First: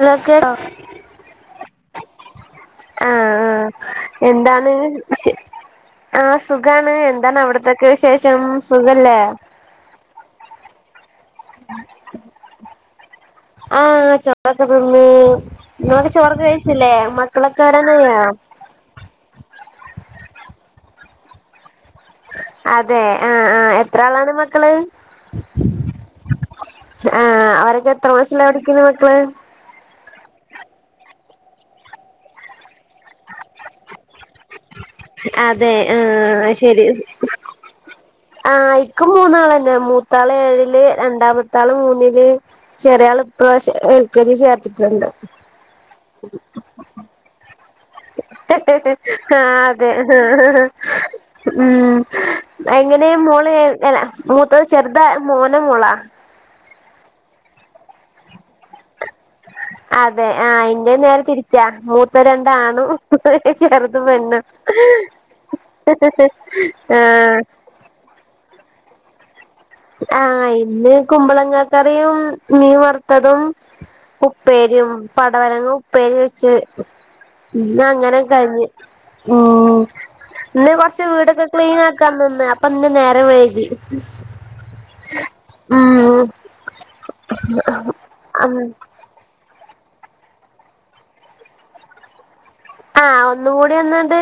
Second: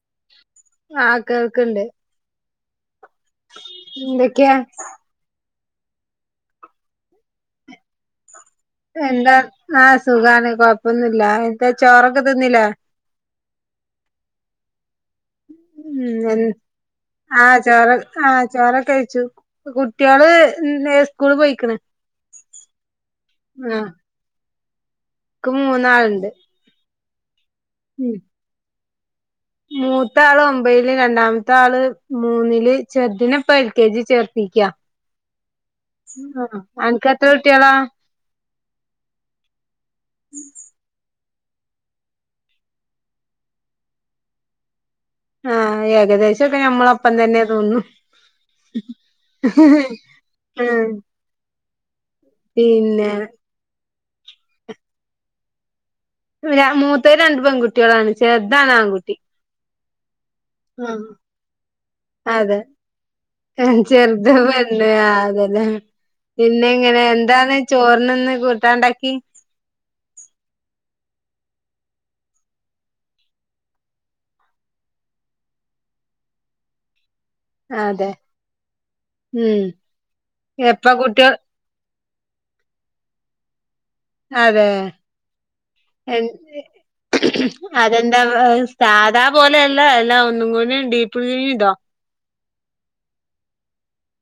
അതൊക്കെ ആ ആഹ കേൾക്ക്ണ്ട് എന്തൊക്കെയാ ആആഎന്താണ് ആഹ സുഖാണ് എന്താണ് അവിടത്തക്കെ വിശേഷം സുഖല്ലേ എന്താ ആ സുഖാണ് കൊഴപ്പൊന്നുല്ല എന്താ ചോറൊക്കെ തിന്നില്ലേ ആ ചൊ ക്കെ തി ന്ന് ഉം എ ആ ചോറ് വരാനായോ ആഹ് ചോറൊക്കെ കഴിച്ചു കുട്ട്യേൾ സ്കൂൾ പോയിക്ക്ണ് അതെ ആ ആ എത്ര ആളാണ് മക്കള് ക്ക് മൂന്നാളുണ്ട് ആ അവരൊക്കെ എത്ര മാസല്ല പഠിക്കുന്നു മക്കള് മൂത്ത ആള് ഒമ്പതില് രണ്ടാമത്തെ ആള് മൂന്നില് ചെറുതിന് ഇപ്പൊ എൽ കെ ജി ചേർത്തി യാ അതെ ആ ശെരി അനക്ക് എത്ര കുട്ട്യാളാ ആ ഇക്ക് മൂന്നാളന്നെ മൂത്താള് ഏഴില് രണ്ടാമത്ത മൂത്താള് മൂന്നില് ചെറിയാള് ഇപ്രാവശ്യം എൽ കെ ജി ചേർത്തിട്ട്ണ്ട് ആ ഏകദേശോക്കെ ഞമ്മളൊപ്പംതന്നെ തോന്നുന്നു ആ അതെ ആഹ് ഉം പിന്നെ എങ്ങനെമോളെ മൂത്തത്ചെറുതാ മോനോമോളോ മൂത്തോര് രണ്ട്പെൺകുട്ടിയാളാണ് ചെർതാണ് ആൺകുട്ടി അ അതെ ആ ആഹ് ഇന്റെത് നേരെതിരിച്ചാ അതെ മൂത്തരണ്ടാണും ചെറുത്പെണ്ണും അതെല്ലേ പിന്നെയെങ്ങനെ എന്താണ് ചോറിന്ന്ഇന്കൂട്ടാനുണ്ടാക്കി ആ ഇന്ന് കുമ്പളങ്ങകറിയും മീവറുത്തതും ഉപ്പേ-രി- പടവലങ്ങ ഉപ്പേരിവെച്ച് അതെ ഇന്നങ്ങനെകഴിഞ്ഞ് ഉം എപ്പ ഇന്ന്കൊറച്ച് കുട്ടികൾ വീടൊക്കെക്ലീനാ കാനിന്ന് അപ്പൊന്ന് നേരംവെയ്കി [inaudible] അതേ [unintelligible] അതെന്താ ഉം സാധാപോലെ ഇല്ലല്ലയെല്ലാം ഒന്നുംകൂടി ഡീപ്പ് [unintelligible] ചെയ്തോ ആ ഒന്നുകൂടിയൊന്നുണ്ട്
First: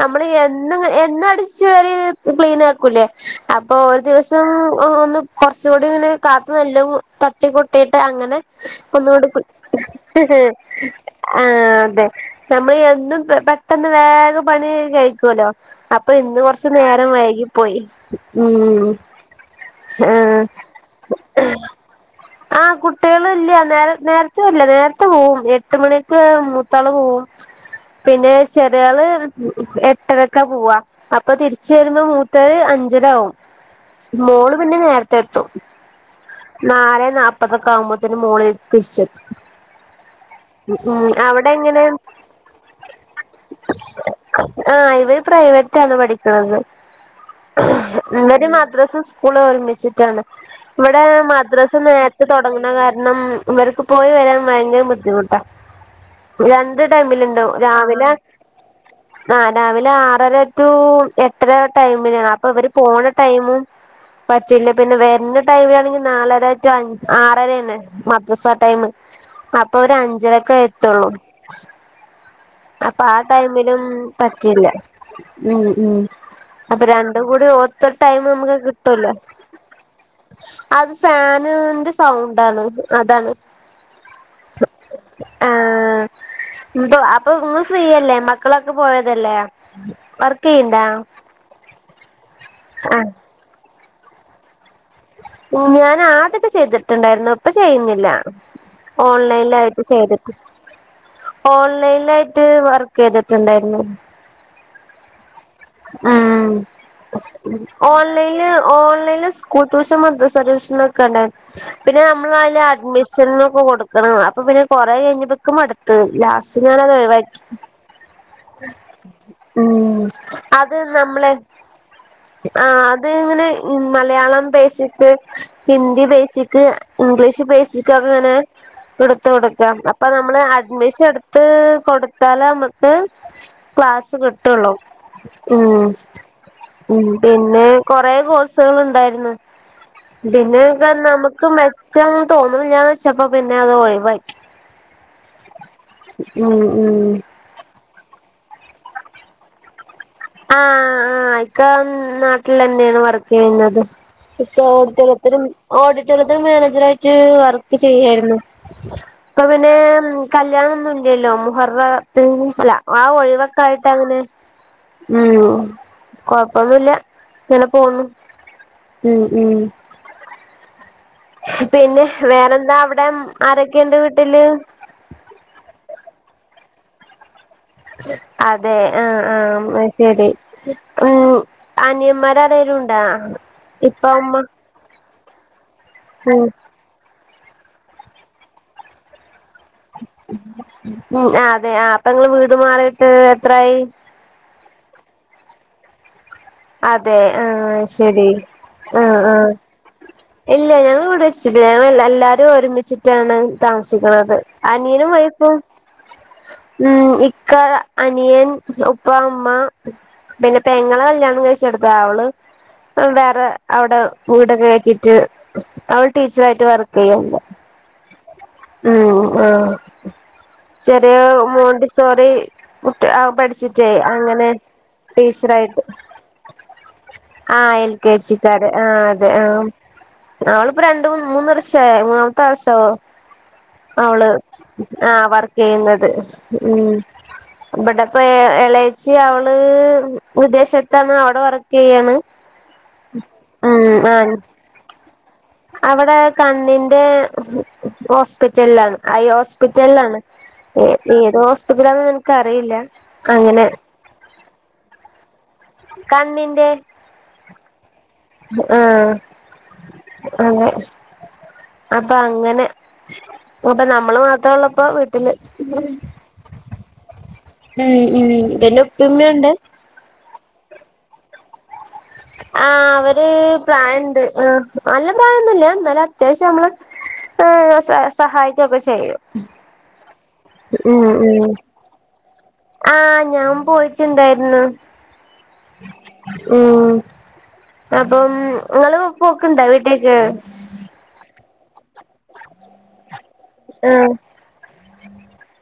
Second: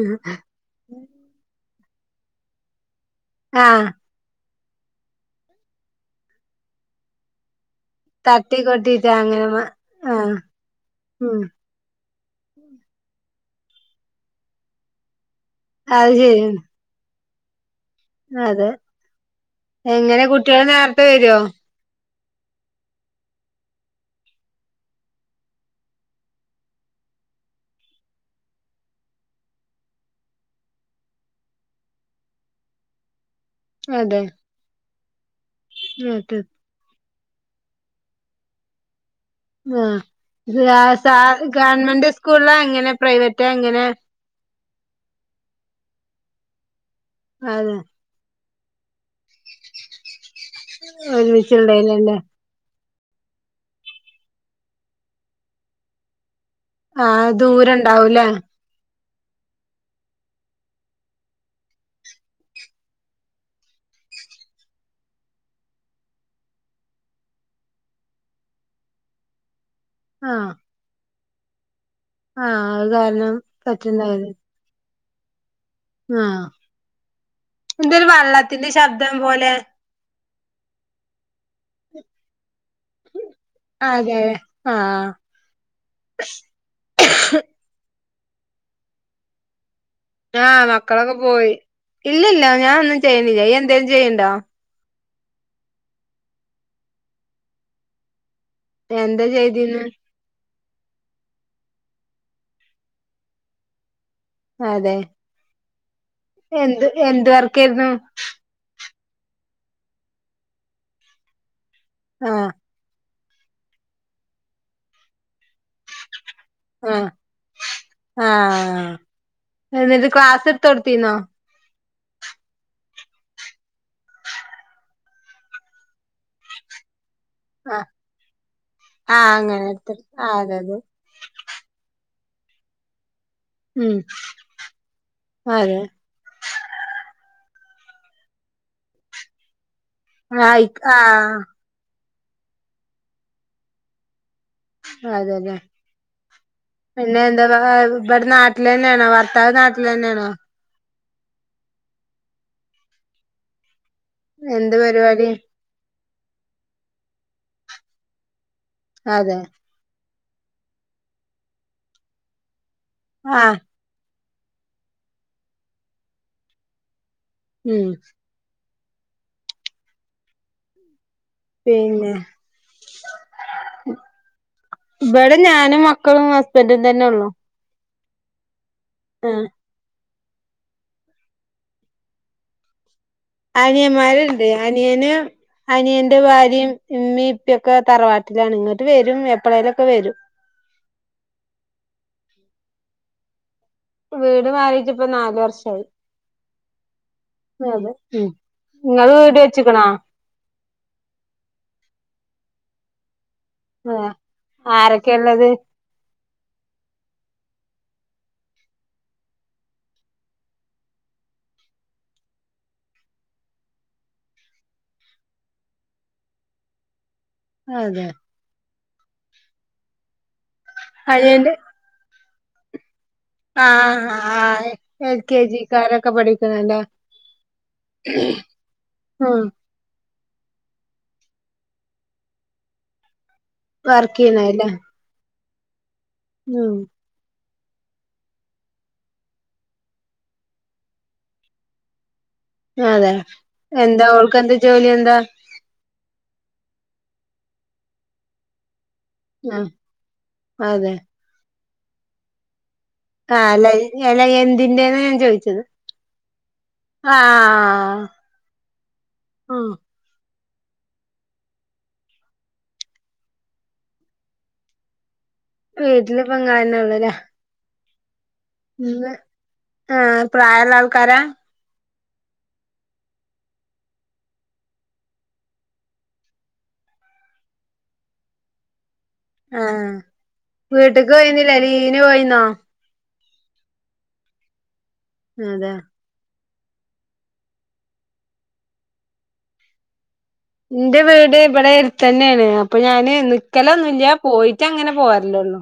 ഞമ്മള് എന്നും എന്നും അടിച്ചു അടിച്ചുവാരി ക്ലിനാക്കൂല്ലേ അപ്പൊ ആഹ് ഒരുദിവസം ഒന്ന്കൊറച്ചൂടിയൊന്ന് കാത്തുനല്ലംതട്ടി ത്തീട്ട് തട്ടി കൊട്ടിട്ട് അങ്ങനെഒന്നൂടി അങ്ങനെ ആഹ് [unintelligible] ഉം ആ അതെ നമ്മള് യെന്നും പെട്ടെന്ന് വേഗംപണിയൊക്കെ കയിക്കൊല്ലോ അത് അപ്പൊഇന്ന് ശരിയാണ് കൊറച്ചുനേരം വൈകി പോയി അതെ ഉം ആ എങ്ങനെ കുട്ടികൾ നേരത്തെ വരുവോ ആ കുട്ടികള്ല്ല്യ നേര നേരത്തെവര്ല്ലാ നേരത്തെപോവും എട്ട്മണിക്ക്മു ത്താള്പോവും പിന്നെചെറിയാള് എട്ടരക്ക പോവാ അപ്പൊതിരിച്ചരുമ്പോ മൂത്തത് അഞ്ചരാവും അതെ മോള്പിന്നെ നേര്ത്തെത്തും നേരത്തെ നാലെ നാപ്പത് പ്പതോക്കാവുമ്പോത്തിന് മോള് തിരിച്ചെത്തും ങ്ങാ ഇത് ഉം ലാസ്റ്റ് [unintelligible] അവിടെ എങ്ങനെ ഗവൺമെന്റ്സ്ക്കുൾലാ എങ്ങനെ പ്രൈവറ്റ എങ്ങനെ ആ ഇവര് പ്രൈവറ്റാണ് പഠിക്ക്ണത് അതെ ഇവര് മദ്രസ്സുംസ്‌ സ്‌കൂളൊരുമിച്ചിട്ടാണ് ഇവിടെ ഒരുമിച്ചുണ്ടായില്ലല്ലേ മദ്രസനേരത്തെ തൊടങ്ങണകാര ണം ഇവർക്ക് പോയിവരാൻ പയങ്കരബുദ്ധിമുട്ടാ ആ രണ്ട്ടൈമിൽണ്ട് ദൂരം രാവിലെ ഉണ്ടാവൂലേ ആ രാവിലെ ആറര റ്റു എട്ടരരുടൈമിലാ അപ്പൊവര് പോണടൈമും പറ്റില്ലപിന്നെ വര്ണ ടൈ മില് ആണെങ്കിൽ നാലരറ്റു അഞ്ച ആറരയാണ് മദ്രസടൈമ് അപ്പൊ ഒരഞ്ചരക്ക ആഹ് എത്തുള്ളൂ ആഹ് അത് കാരണം അപ്പആടൈമിലും പറ്റുണ്ടാവില്ല പറ്റി ല്ല ഉം ഉം ആഹ് അപ്പരണ്ടുംകൂടി എന്തൊരു ഒത്തൊരുടൈമ് മ്മക്ക് വെള്ളത്തിന്റെ കിട്ടൊല്ലോ ശബ്ദം പോലെ അത്ഫാന് ന്റെ സൗണ്ടാണ് അതാണ് അതേ ആ ആഹ് ഇപ്പൊ അപ്പൊ ഇങ്ങള് ഫ്രീയല്ലേ മക്കളൊക്കെപോയതല്ലേ. ആ മക്കളൊക്കെപോയി ഇല്ലല്ല ഞാഒന്നും ആഹ് ചെയ്ന്നില്ല ഇയ്യ് എന്തേലും ചെയ്ണ്ടോ ഞാൻ ആതൊക്കെ ചെയ്തിട്ടുണ്ടായിരുന്നു ഇപ്പൊ ചെയ്യ്ന്നില്ല എന്താ ഓൺലൈൽലായിട്ട് ചെയ്തിന്ന് ചെയ്തിട്ട് ഓൺലൈൽലായിട്ട് വർക്കെയ്തിട്ട്ണ്ടായിരുന്നു. അതെ ഉം എന്ത് എന്ത് വർക്കായിരുന്നു ഓൺലൈൽ ഓ സ്കൂൾടൂഷൻ മദ്രസ്സടൂഷനൊക്കെ ഉണ്ടായിരുന്നു ആഹ് പിന്നെയമ്മള് അഡ്മി ഷനൊക്കെകൊടുക്കണം അപ്പൊപിന്നെ കൊറെകഴിഞ്ഞപ്പൊ ക്ക്മടുത്ത് ലാസ്റ്റ് റ്റ് ഞാനത് ആഹ് ഉഴിവായി ആഹ് ഉം എന്നിട്ട് ക്ലാസ് എടുത്ത് അത് കൊടുത്തീന്നോ നമ്മള് ആ അത് ഇങ്ങനെ Malayalam basic Hindi basic English ആഹ് ബേസിക്ക് ഒക്കെ ഇങ്ങനെ എടുത്ത് ആഹ് അങ്ങനെ കൊടുക്കാം എടുത്ത് അപ്പോ ആഹ് നമ്മള് അതെ അതെ അഡ്മിഷൻ എടുത്ത് കൊടു ത്താല നമ്മുക്ക് ഉം ക്ലാസ്സ് കിട്ടോള്ളൂ അതെ ഉം ഉം പിന്നെ കൊറെ കോഴ്സുകൾ ഉണ്ടായിരുന്നു ആഹ് ഇക്ക് പിന്നൊക്ക നമുക്ക് ആഹ് മെച്ചം തോന്നണില്ല വെച്ചപ്പോ പിന്നെ അത് ഒഴിവായി അതെല്ലേ ഉം ഉം പിന്നെ എന്താവാ [unintelligible] ഇവിടെ നാട്ടിൽ തന്നെയാണോ ഭർത്താവ് നാട്ടിൽ തന്നെയാണോ ആ ആ ഇക്ക നാട്ടിൽ തന്നെയാണ് വർക്ക് ചെയ്യുന്നത് ഇക്ക എന്ത് പരിപാടി ഓഡിറ്റോറിയത്തിലും ആ ഓ ഡിറ്റോറിയത്തില് മാനേജർ ആയിട്ട് വർക്ക് ചെയ്യായിരുന്നു അതെ ഇപ്പോ പിന്നെ കല്യാണം ഒന്നും ഇല്ലല്ലോ മുഹറത്ത് അല്ല ആഹ് ഒഴിവൊക്കായിട്ട് അങ്ങനെ ഉം കൊഴപ്പൊന്നുല്ല ഇങ്ങനെ ഉം പോണു ഉം ഉം പിന്നെ വേറെന്താ അവിടെ ആരൊക്കെയുണ്ട് വീട്ടില് ഇവിടെ ഞാനും മക്കളും ഹസ്ബൻഡും തന്നെ ഒള്ളോ അതെ ആ ആ എന്നാ ശരി ഉം അനിയന്മാര് ആരെലും ഉണ്ടാ ഇപ്പ ഉമ്മ അനിയന്മാരുണ്ട് അനിയന് അനിയന്റെ ഉം ഭാര്യയും ഉമ്മീം ഉപ്പ ഒക്കെ തറവാട്ടിലാണ് ഇങ്ങോട്ട് വരും എ ഉം അതെ ആ അപ്പോ നിങ്ങള് വീട് മാറിയിട്ട് എ വീട് മാറിട്ട് ഇപ്പ നാലു വർഷായി അതെ ആ അതെ ഉം ശരി ഇങ്ങള് ഉം വീട് ഉം വെച്ച്ക്ക്ണോ ഇല്ല ഞങ്ങള് ഇവിടെ വെച്ചിട്ട് ഞങ്ങള് എല്ലാരും ഒരുമി ച്ചിട്ടാണ് ആഹ് താമസിക്കുന്നത് അനിയനും വൈഫ്‌ ആരൊക്കെള്ളത് ഉം ഇക്ക അനിയൻ ഉപ്പ ഉമ്മ പിന്നെ പെങ്ങളെ കല്യാണം കഴിച്ചടുത്തതാ അവള് വേറെ അവിടെ വീടൊക്കെ ആക്കിട്ട് അവള് ടീച്ചർ ആയിട്ട് വർക്ക് ചെയ്യണ്ട് അതെ ഉം ആ ചെറിയ അനിയന്റെ മോണ്ടി സോറി പഠിച്ചിട്ടേ ആഹ് അങ്ങനെ ആഹ് എൽ കെ ടീച്ചറായിട്ട് ജിക്കാരൊക്കെ പഠിക്ക്ണല്ലേ ആ എൽ കെ ജി ക്കാരെ ആ അതെ ഉം ആ അവളിപ്പോ രണ്ട് മൂന്ന് വർഷായി മൂന്നാമത്തെ വർഷവോ വർക്ക് അവള് ചെയ്യ്ണല്ലേ ആ വർക്ക് ചെയ്യുന്നത് ഉം ഇവിടെപ്പ എളേച്ചി അവള് വിദേശത്താണ് അവിടെ വർക്കേയ്യാണ് അതെ എന്താ അവൾക്ക് എന്താ ജോലി എന്താ അവിടെ കണ്ണിന്റെ ഹോസ്പിറ്റലിലാണ് ഐ ആഹ് ഹോസ്പിറ്റലാണ് ഏ അതെ ഏത് ഹോസ്പിറ്റലാന്ന് എനിക്ക് അറിയില്ല ആ അല്ല അല്ല എന്തിന്റെന്നാ ഞാൻ ചോദിച്ചത് കണ്ണിന്റെ ആഹ് ഉം ആഹ് അതെ അപ്പോ അങ്ങനെ അപ്പോ നമ്മള് മാത്രം ഓള്ളപ്പാ വിട്ടീ ല് വീട്ടിലിപ്പ ഇങ്ങളെന്നെ ഉള്ളൂല്ലേ ഉം ഉം പിന്നെ ഉം ഉപ്പേം ഉമ്മയുണ്ട് ആഹ് പ്രായള്ള ആൾക്കാരാ ആ അവര് പ്രായുണ്ട് ആ നല്ല പ്രായോന്നുല്ല എന്നാലും അത്യാവശ്യം നമ്മള് ഏ സഹായിക്കൊക്കെ ചെയ്യും ആ ആ ഉം വീട്ടക്ക് ഉം പോയിരുന്നില്ലേ ലീവിന് പോയിരുന്നോ ആഹ് ഞാൻ പോയിട്ടുണ്ടായിരുന്നു അതെ ഉം, അപ്പം, ങ്ങള്, പോക്ക്ണ്ടോ, വീട്ടിലേക്ക്? ഇന്റെ, വീട്, ഇവിടെ തന്നെണ്, അപ്പൊ ഞാന്, ആഹ് നിക്കലൊന്നൂല്ല, പോയിട്ട്, അങ്ങനെ, പോരല്ലൊള്ളൂ.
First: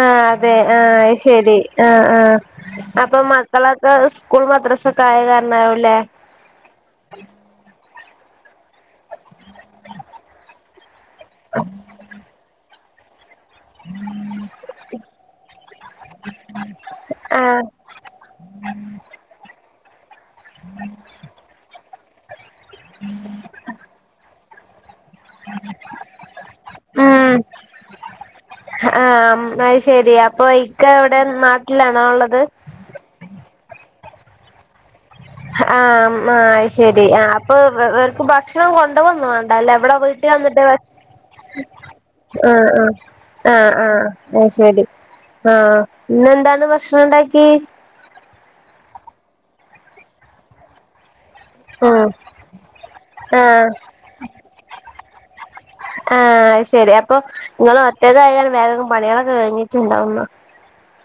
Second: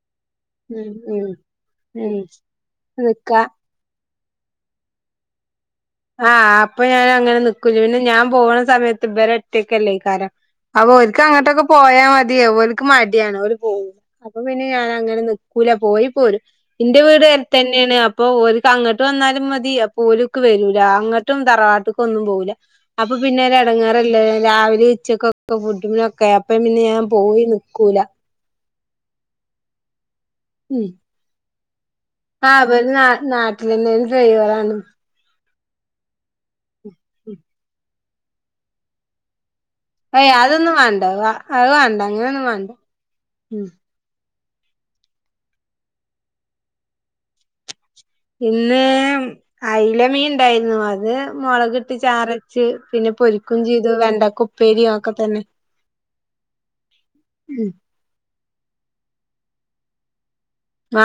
ആഹ്, അതെ, ആഹ്, അ ശരി, ആ, ഉം ആഹഹ്, അപ്പൊ, നിക്കാ മക്കളൊക്കെ, സ്കൂ സ്കൂൾ, മദ്രസ്സ്, ഒക്കെ, ആയ, കാരണയോ ആഹ്, അപ്പൊ, ഞാൻ, അങ്ങനെ, നിക്കൂല, പിന്നെ, ഞാൻ പോണ, സമയത്ത്, ഇവരൊറ്റയക്കല്ലേക്കാരം, അപ്പോ, ഓല്ക്ക്, അങ്ങോട്ടൊക്കെ, പോയാ, മതി, ഓല് പോവാ ക്ക് മടിയാണ്, ഓല് പോവൂല [inaudible] അപ്പൊ, പിന്നെ, ഞാനങ്ങനെ, നിക്കൂല, പോയി, പോരും, ന്റെ വീട്, ആഹ് അടത്തെന്നെയാണ്, അപ്പൊ, ഒര്ക്ക് അങ്ങോട്ട് വന്നാ ന്നാലും, മതി. ഓല്ക്ക്, വരൂല, അങ്ങട്ടും, തറവാട്ടൊക്കൊന്നും, പോവൂല്ല, അപ്പൊ, പിന്നെ, ഒരെടങ്ങാറല്ലേ രാവിലെ, ഉച്ചക്കൊക്കെ, ഫുഡിനൊക്ക, അപ്പ, പിന്നെ, ഞാൻ, പോയി, നിക്കൂല ആ, അമ്, അത്, ശെരി, അപ്പൊ, ഇക്ക, എവിടെ, നാ ആ, ഓര്, നാ, നാട്ടിലെന്നെ, ആണ്, ഡ്രൈവറാണ്. ആഹ്, മ്, അശരി, ആ, അപ്പൊ, ഓ, ഓർക്ക് ഭക്ഷണം, കൊണ്ടുവൊന്നും അല്ല ഇവ്ടെ വീട്ടി ഏയ് വന്നിട്ട് അതൊന്നും വാണ്ട അത് വാണ്ട അങ്ങനൊന്നും ഭക്ഷ--ആ വാണ്ട ആ ആ ഉം ആ അശരി, ആഹ്, ഇന്നെന്താണ്, ഭക്ഷണം, ണ്ടാക്കി? ഇന്ന്, അയിലമീൻ, ണ്ടായിന്നു, അത് മുളകിട്ട്, ആഹ് ചാറ് വെച്ച്, പിന്നെ ആഹ് പൊരിക്കുംചെയ്തു, വെണ്ടക്ക, ഉപ്പേരിം, അഒക്കെ തന്നെ. ആഹ്, അശരി, അപ്പൊ, ങ്ങള്, ഒറ്റക്കായ് വേഗം, പണിളൊക്കെ, ഒരുങ്ങിട്ടുണ്ടാവുന്ന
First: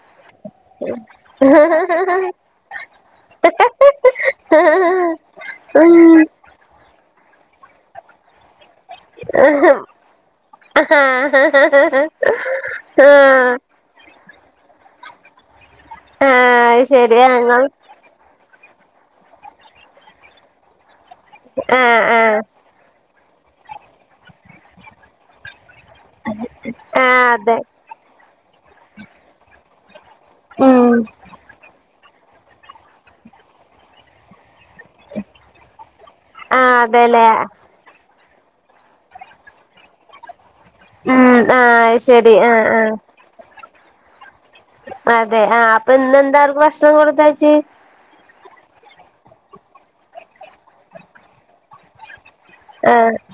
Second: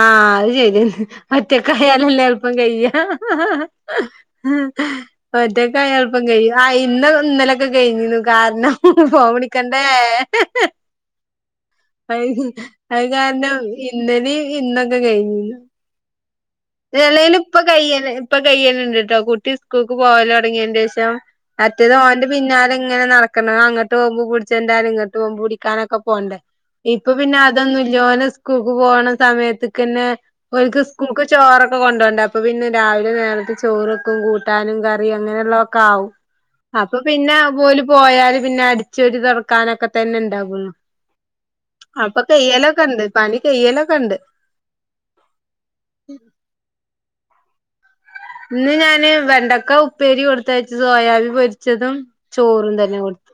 ആഹ്. അയി, ഒറ്റക്കായലല്ലേ, എളുപ്പം, കയാ, ഹ ഹ് ഹ് ഹാ ഒറ്റക്കയാ, ഉം എളുപ്പം, കയും, ആ, ഇന്നും, ഇന്നലൊക്കെ, കഴിഞ്ഞിന്നു, കാരണം? ഹ് ഹ്, ഫോവിളിക്കണ്ടേ, ആഹ് ഹ്, ഹ്, അ, അ, കാരണം ഇന്നലേം, ഇന്നൊക്കെ, കയിഞ്ഞു. ആഹ് ശരിയാ ല്ലേലും, ഇപ്പൊ, നിങ്ങൾ കയ്യല്, ഇപ്പ, കയ്യല് ഇണ്ട്, ട്ടോ കുട്ടി, സ്കൂൾക്ക്, പോവല്, തൊടങ്ങിന്റെ, ശേഷം. മറ്റേത്, ആഹ് ഓന്റെ, ആഹ് പിന്നാല, ഇങ്ങനെ നടക്കണം, അങ്ങോട്ട്, പോകുമ്പോ, പിടിച്ചൊന്റാനും, ഇങ്ങട്ട്, പോകുമ്പോ, പിടി ക്കാനൊക്കെ, പോണ്ടേ, ഇപ്പൊ, ആഹ് പിന്നെ, അതെ അതൊന്നുല്ല, ഓന്, സ്കൂൾക്ക്, പോണ, സമയത്തക്കന്നെ ഓര്ക്ക്, ഉം സ്കൂൾക്ക് ക്കൊക്കെ, കൊണ്ടോണ്ടേ, അപ്പ പിന്നെ, രാവിലെ, നേരത്തെ, ചോറ്, വെക്കും, കൂട്ടാ ട്ടാനും, കറീം, അങ്ങനെ ഉള്ളക്കെ, ആവും, ആഹ് അപ്പ, അതെല്ലേ പിന്നെ, ഓല്, പോയാല് പിന്നെ, അടിച്ചോരി, തൊടക്കാനൊക്കെ, തന്നെ, ഉണ്ടാവുള്ളൂ. ഉം ആഹ് അപ്പൊ, ശരി ആഹ് കയ്യലൊക്കെ, ഉണ്ട്, ആഹ് പണി, കയ്യലൊക്കെ, ഉണ്ട്. അതെ, ആ, അപ്പൊ, ഇന്നെന്താ, അവർക്ക്, ഭക്ഷണം, കൊടുത്തയച്ച്? ഇന്ന്, ഞാന്, വെണ്ടക്ക, ഉപ്പേരി, കൊടുത്തയച്ചു, സോയാവി, പൊരിച്ചതും ചോറും തന്നെ ആഹ്, കൊടുത്തു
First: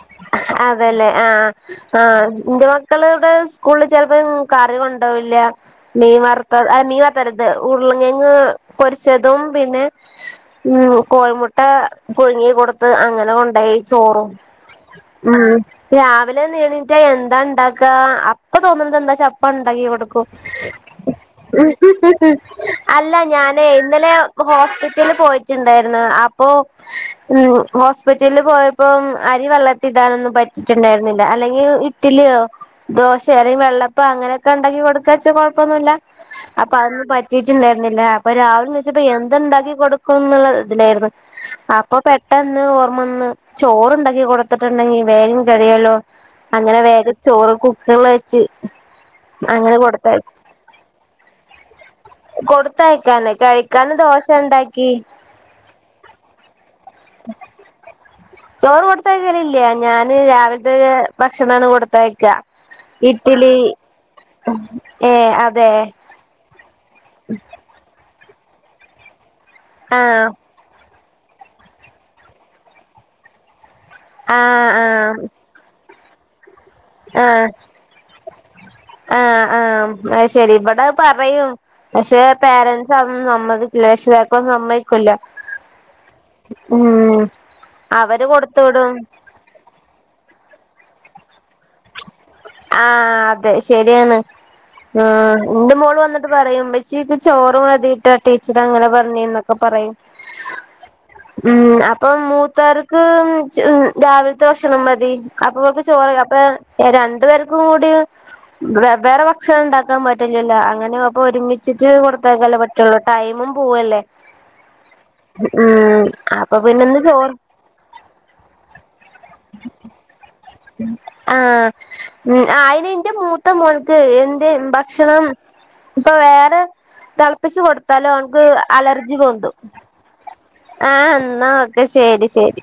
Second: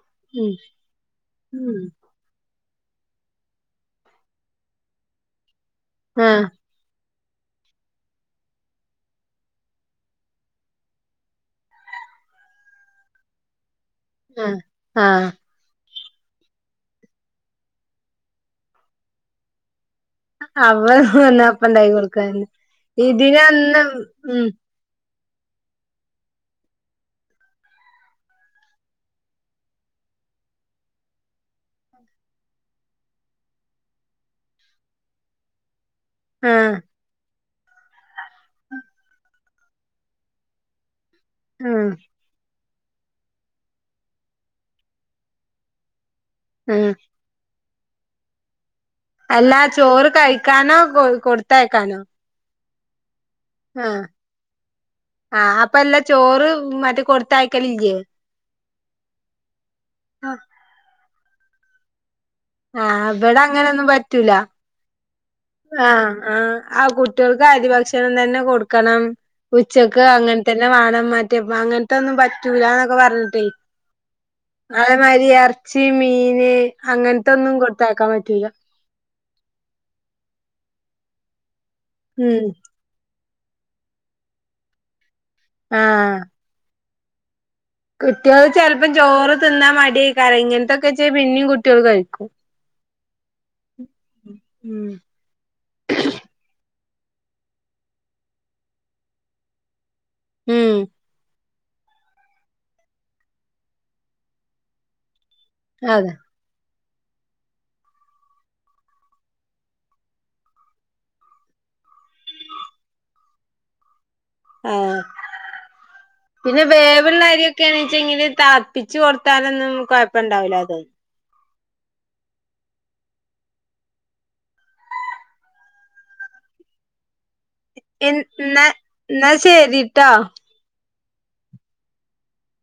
അതല്ലേ, ആഹ്, ഉം ആഹ്. ഇന്റെ, മക്കള ഇവിടെ, സ്കൂളില്, ചിലപ്പം കറി കൊണ്ടവില്ല, മീൻ ആഹ് വർത്ത, ആ, മീൻ, വറുത്ത റുത്തത്, ഉരുളംകെയങ്ങ്, പൊരിച്ചതും, പിന്നെ ഉം, കോഴിമുട്ട, പുഴുങ്ങി, കൊടുത്ത്, അങ്ങനെ, കൊണ്ടയി ചോറും, ആഹ് ഉം രാവിലെ, നീ എണീട്ടാ, എന്താണ്ടാക്കാ, അപ്പ, തോന്നണത്, എന്താച്ചപ്പ, ണ്ടാക്കി, കൊടുക്കും. അവ വന്നപ്പ മ് ഇണ്ടാക്കി ഹ് ഹ് ഹ്, കൊടുക്കാന്ന് അല്ല, ഞാനേയ്, ഇതിനന്ന് ഇന്നലെ, ഉം ഹോസ്പിറ്റലിൽ, പോയി ച്ച്, ഇണ്ടേയിരുന്നു, അപ്പോ, മ്, ഹോസ്പിറ്റലിൽ, പോയ ഇപ്പം, അരി, വെള്ളത്തിടാനൊന്നും, പറ്റിട്ടുണ്ടായിരുന്നില്ല, അല്ലെങ്കി, ഇട്ടിലോ, ദോശയോ, അല്ലെങ്കി, വെള്ളപ്പ അപ്പോ, അങ്ങനെയൊക്കെ, ഉണ്ടെങ്കി, കൊടുക്കാച്ച്, കൊഴപ്പൊന്നൂല്ല, ആഹ് അപ്പൊ, അന്ന്, പ ച്ച്ട്ടുണ്ടായിരുന്നില്ല, അപ്പൊ, രാവിലെ, നീച്ചപ്പോ, എന്തുണ്ടാക്കി, കൊടുക്കും, എന്നുള്ള, ഇതിലായിരുന്നു. ഉം അപ്പൊ, പെട്ടന്ന്, ഓർമ്മ, വന്ന്, ചോറുണ്ടാക്കി, കൊടുത്തിട്ടുണ്ടെങ്കി, വേഗം, കഴിയല്ലോ? അങ്ങനെ, ഉം വേഗം ചോറ്, കുക്കറില്, വെച്ച്. അല്ലാ, അങ്ങനെ ചോറ്, കൊടുത്തയച്ചു കഴിക്കാനോ, കൊ കൊടുത്തയക്കാനോ? കൊടുത്തയക്കാലെ ആ ആ അപ ല്ല ചോറ് മറ്റേ കൊടുത്തയക്കൽ ഇല്ലേ ചോറ് കൊടുത്തലല്ല ഞാന് രാവിലത്തെ ഭക്ഷണമാണ് കൊടുത്ത ആഹ് ഇവിടെ ഇറ്റലി ആ ആ ആ കുട്ടികൾക്ക് അരി ഭക്ഷണം തന്നെ കൊടുക്കണം ഉച്ചക്ക് ആഹ് അങ്ങനത്തന്നെ വാണം മാറ്റ് അങ്ങനത്തെ ഒന്നും പറ്റൂലന്നൊക്കെ പറഞ്ഞിട്ടേ- ആഹ് ആഹ് അതേമാരി ഇറച്ചി മീന്- അങ്ങനത്തെൊന്നും കൊടുത്തയക്കാൻ പറ്റൂല ആ ആ അ ശെരി ഇവിടെ പറയും പക്ഷെ ഉം പേരൻറ്സ്- നമ്മതിക്ക ലക്ഷതക്കും സമ്മതിക്കില്ല [unintelligible] ആ ഉം അവര് കുട്ടികൾ കൊടുത്തു ചെിലപ്പം വിടും ചോറ് തിന്നാ മടിയേക്കാരം ഇങ്ങനത്തൊക്കെ ചെയ പിന്നും കുട്ടികൾ കഴിക്കും ആ അതെ ശെര്യാണ് ഉം മ്മ് ന്റെ മോള് വന്നിട്ട് പറയും ഇമ്മെ - ചച്ചിക്ക് ചോറ് മതിയിട്ടാ ടീച്ചർ അങ്ങനെ പറഞ്ഞ് നൊക്കെ പറയും ഉം ഉം അപ്പം മൂത്താർക്ക് രാവിലത്തെ ഭഷണം മതി അപ്പൊ അവർക്ക് ചോറ അതെ അപ്പൊ രണ്ടു പേർക്കും കൂടി- വേറെ ഭക്ഷണം ഉണ്ടാക്കാൻ പറ്റലല്ലോ അങ്ങനെ അപ്പൊ ഒരുമിച്ചിട്ട് കൊടുത്താക്കല്ലേ പറ്റുള്ളൂ ടൈം- പോവല്ലേ ആ ഉം അപ്പൊ പിന്നെ പിന്നെന്ന് ചോറ് വേവള്ളരിയൊക്കെയണചെങ്കിൽ താ- വച്ച് കൊടുത്താലൊന്നും കുഴപ്പമണ്ടാവിലാ- ഉം ആഹ ആ അയിന് ന്റെ മൂത്ത മോന്ക് എന്തേ ഭക്ഷണം- ഇപ്പൊ വേറെ തളപ്പിച്ച് എ കൊടത്താലു ഒന്ക്ക് എന്നാ അലർജി എന്നാ പൊന്തും ശരിട്ടോ ആഹ എന്നാ ഒക്കെ ശരി ശരി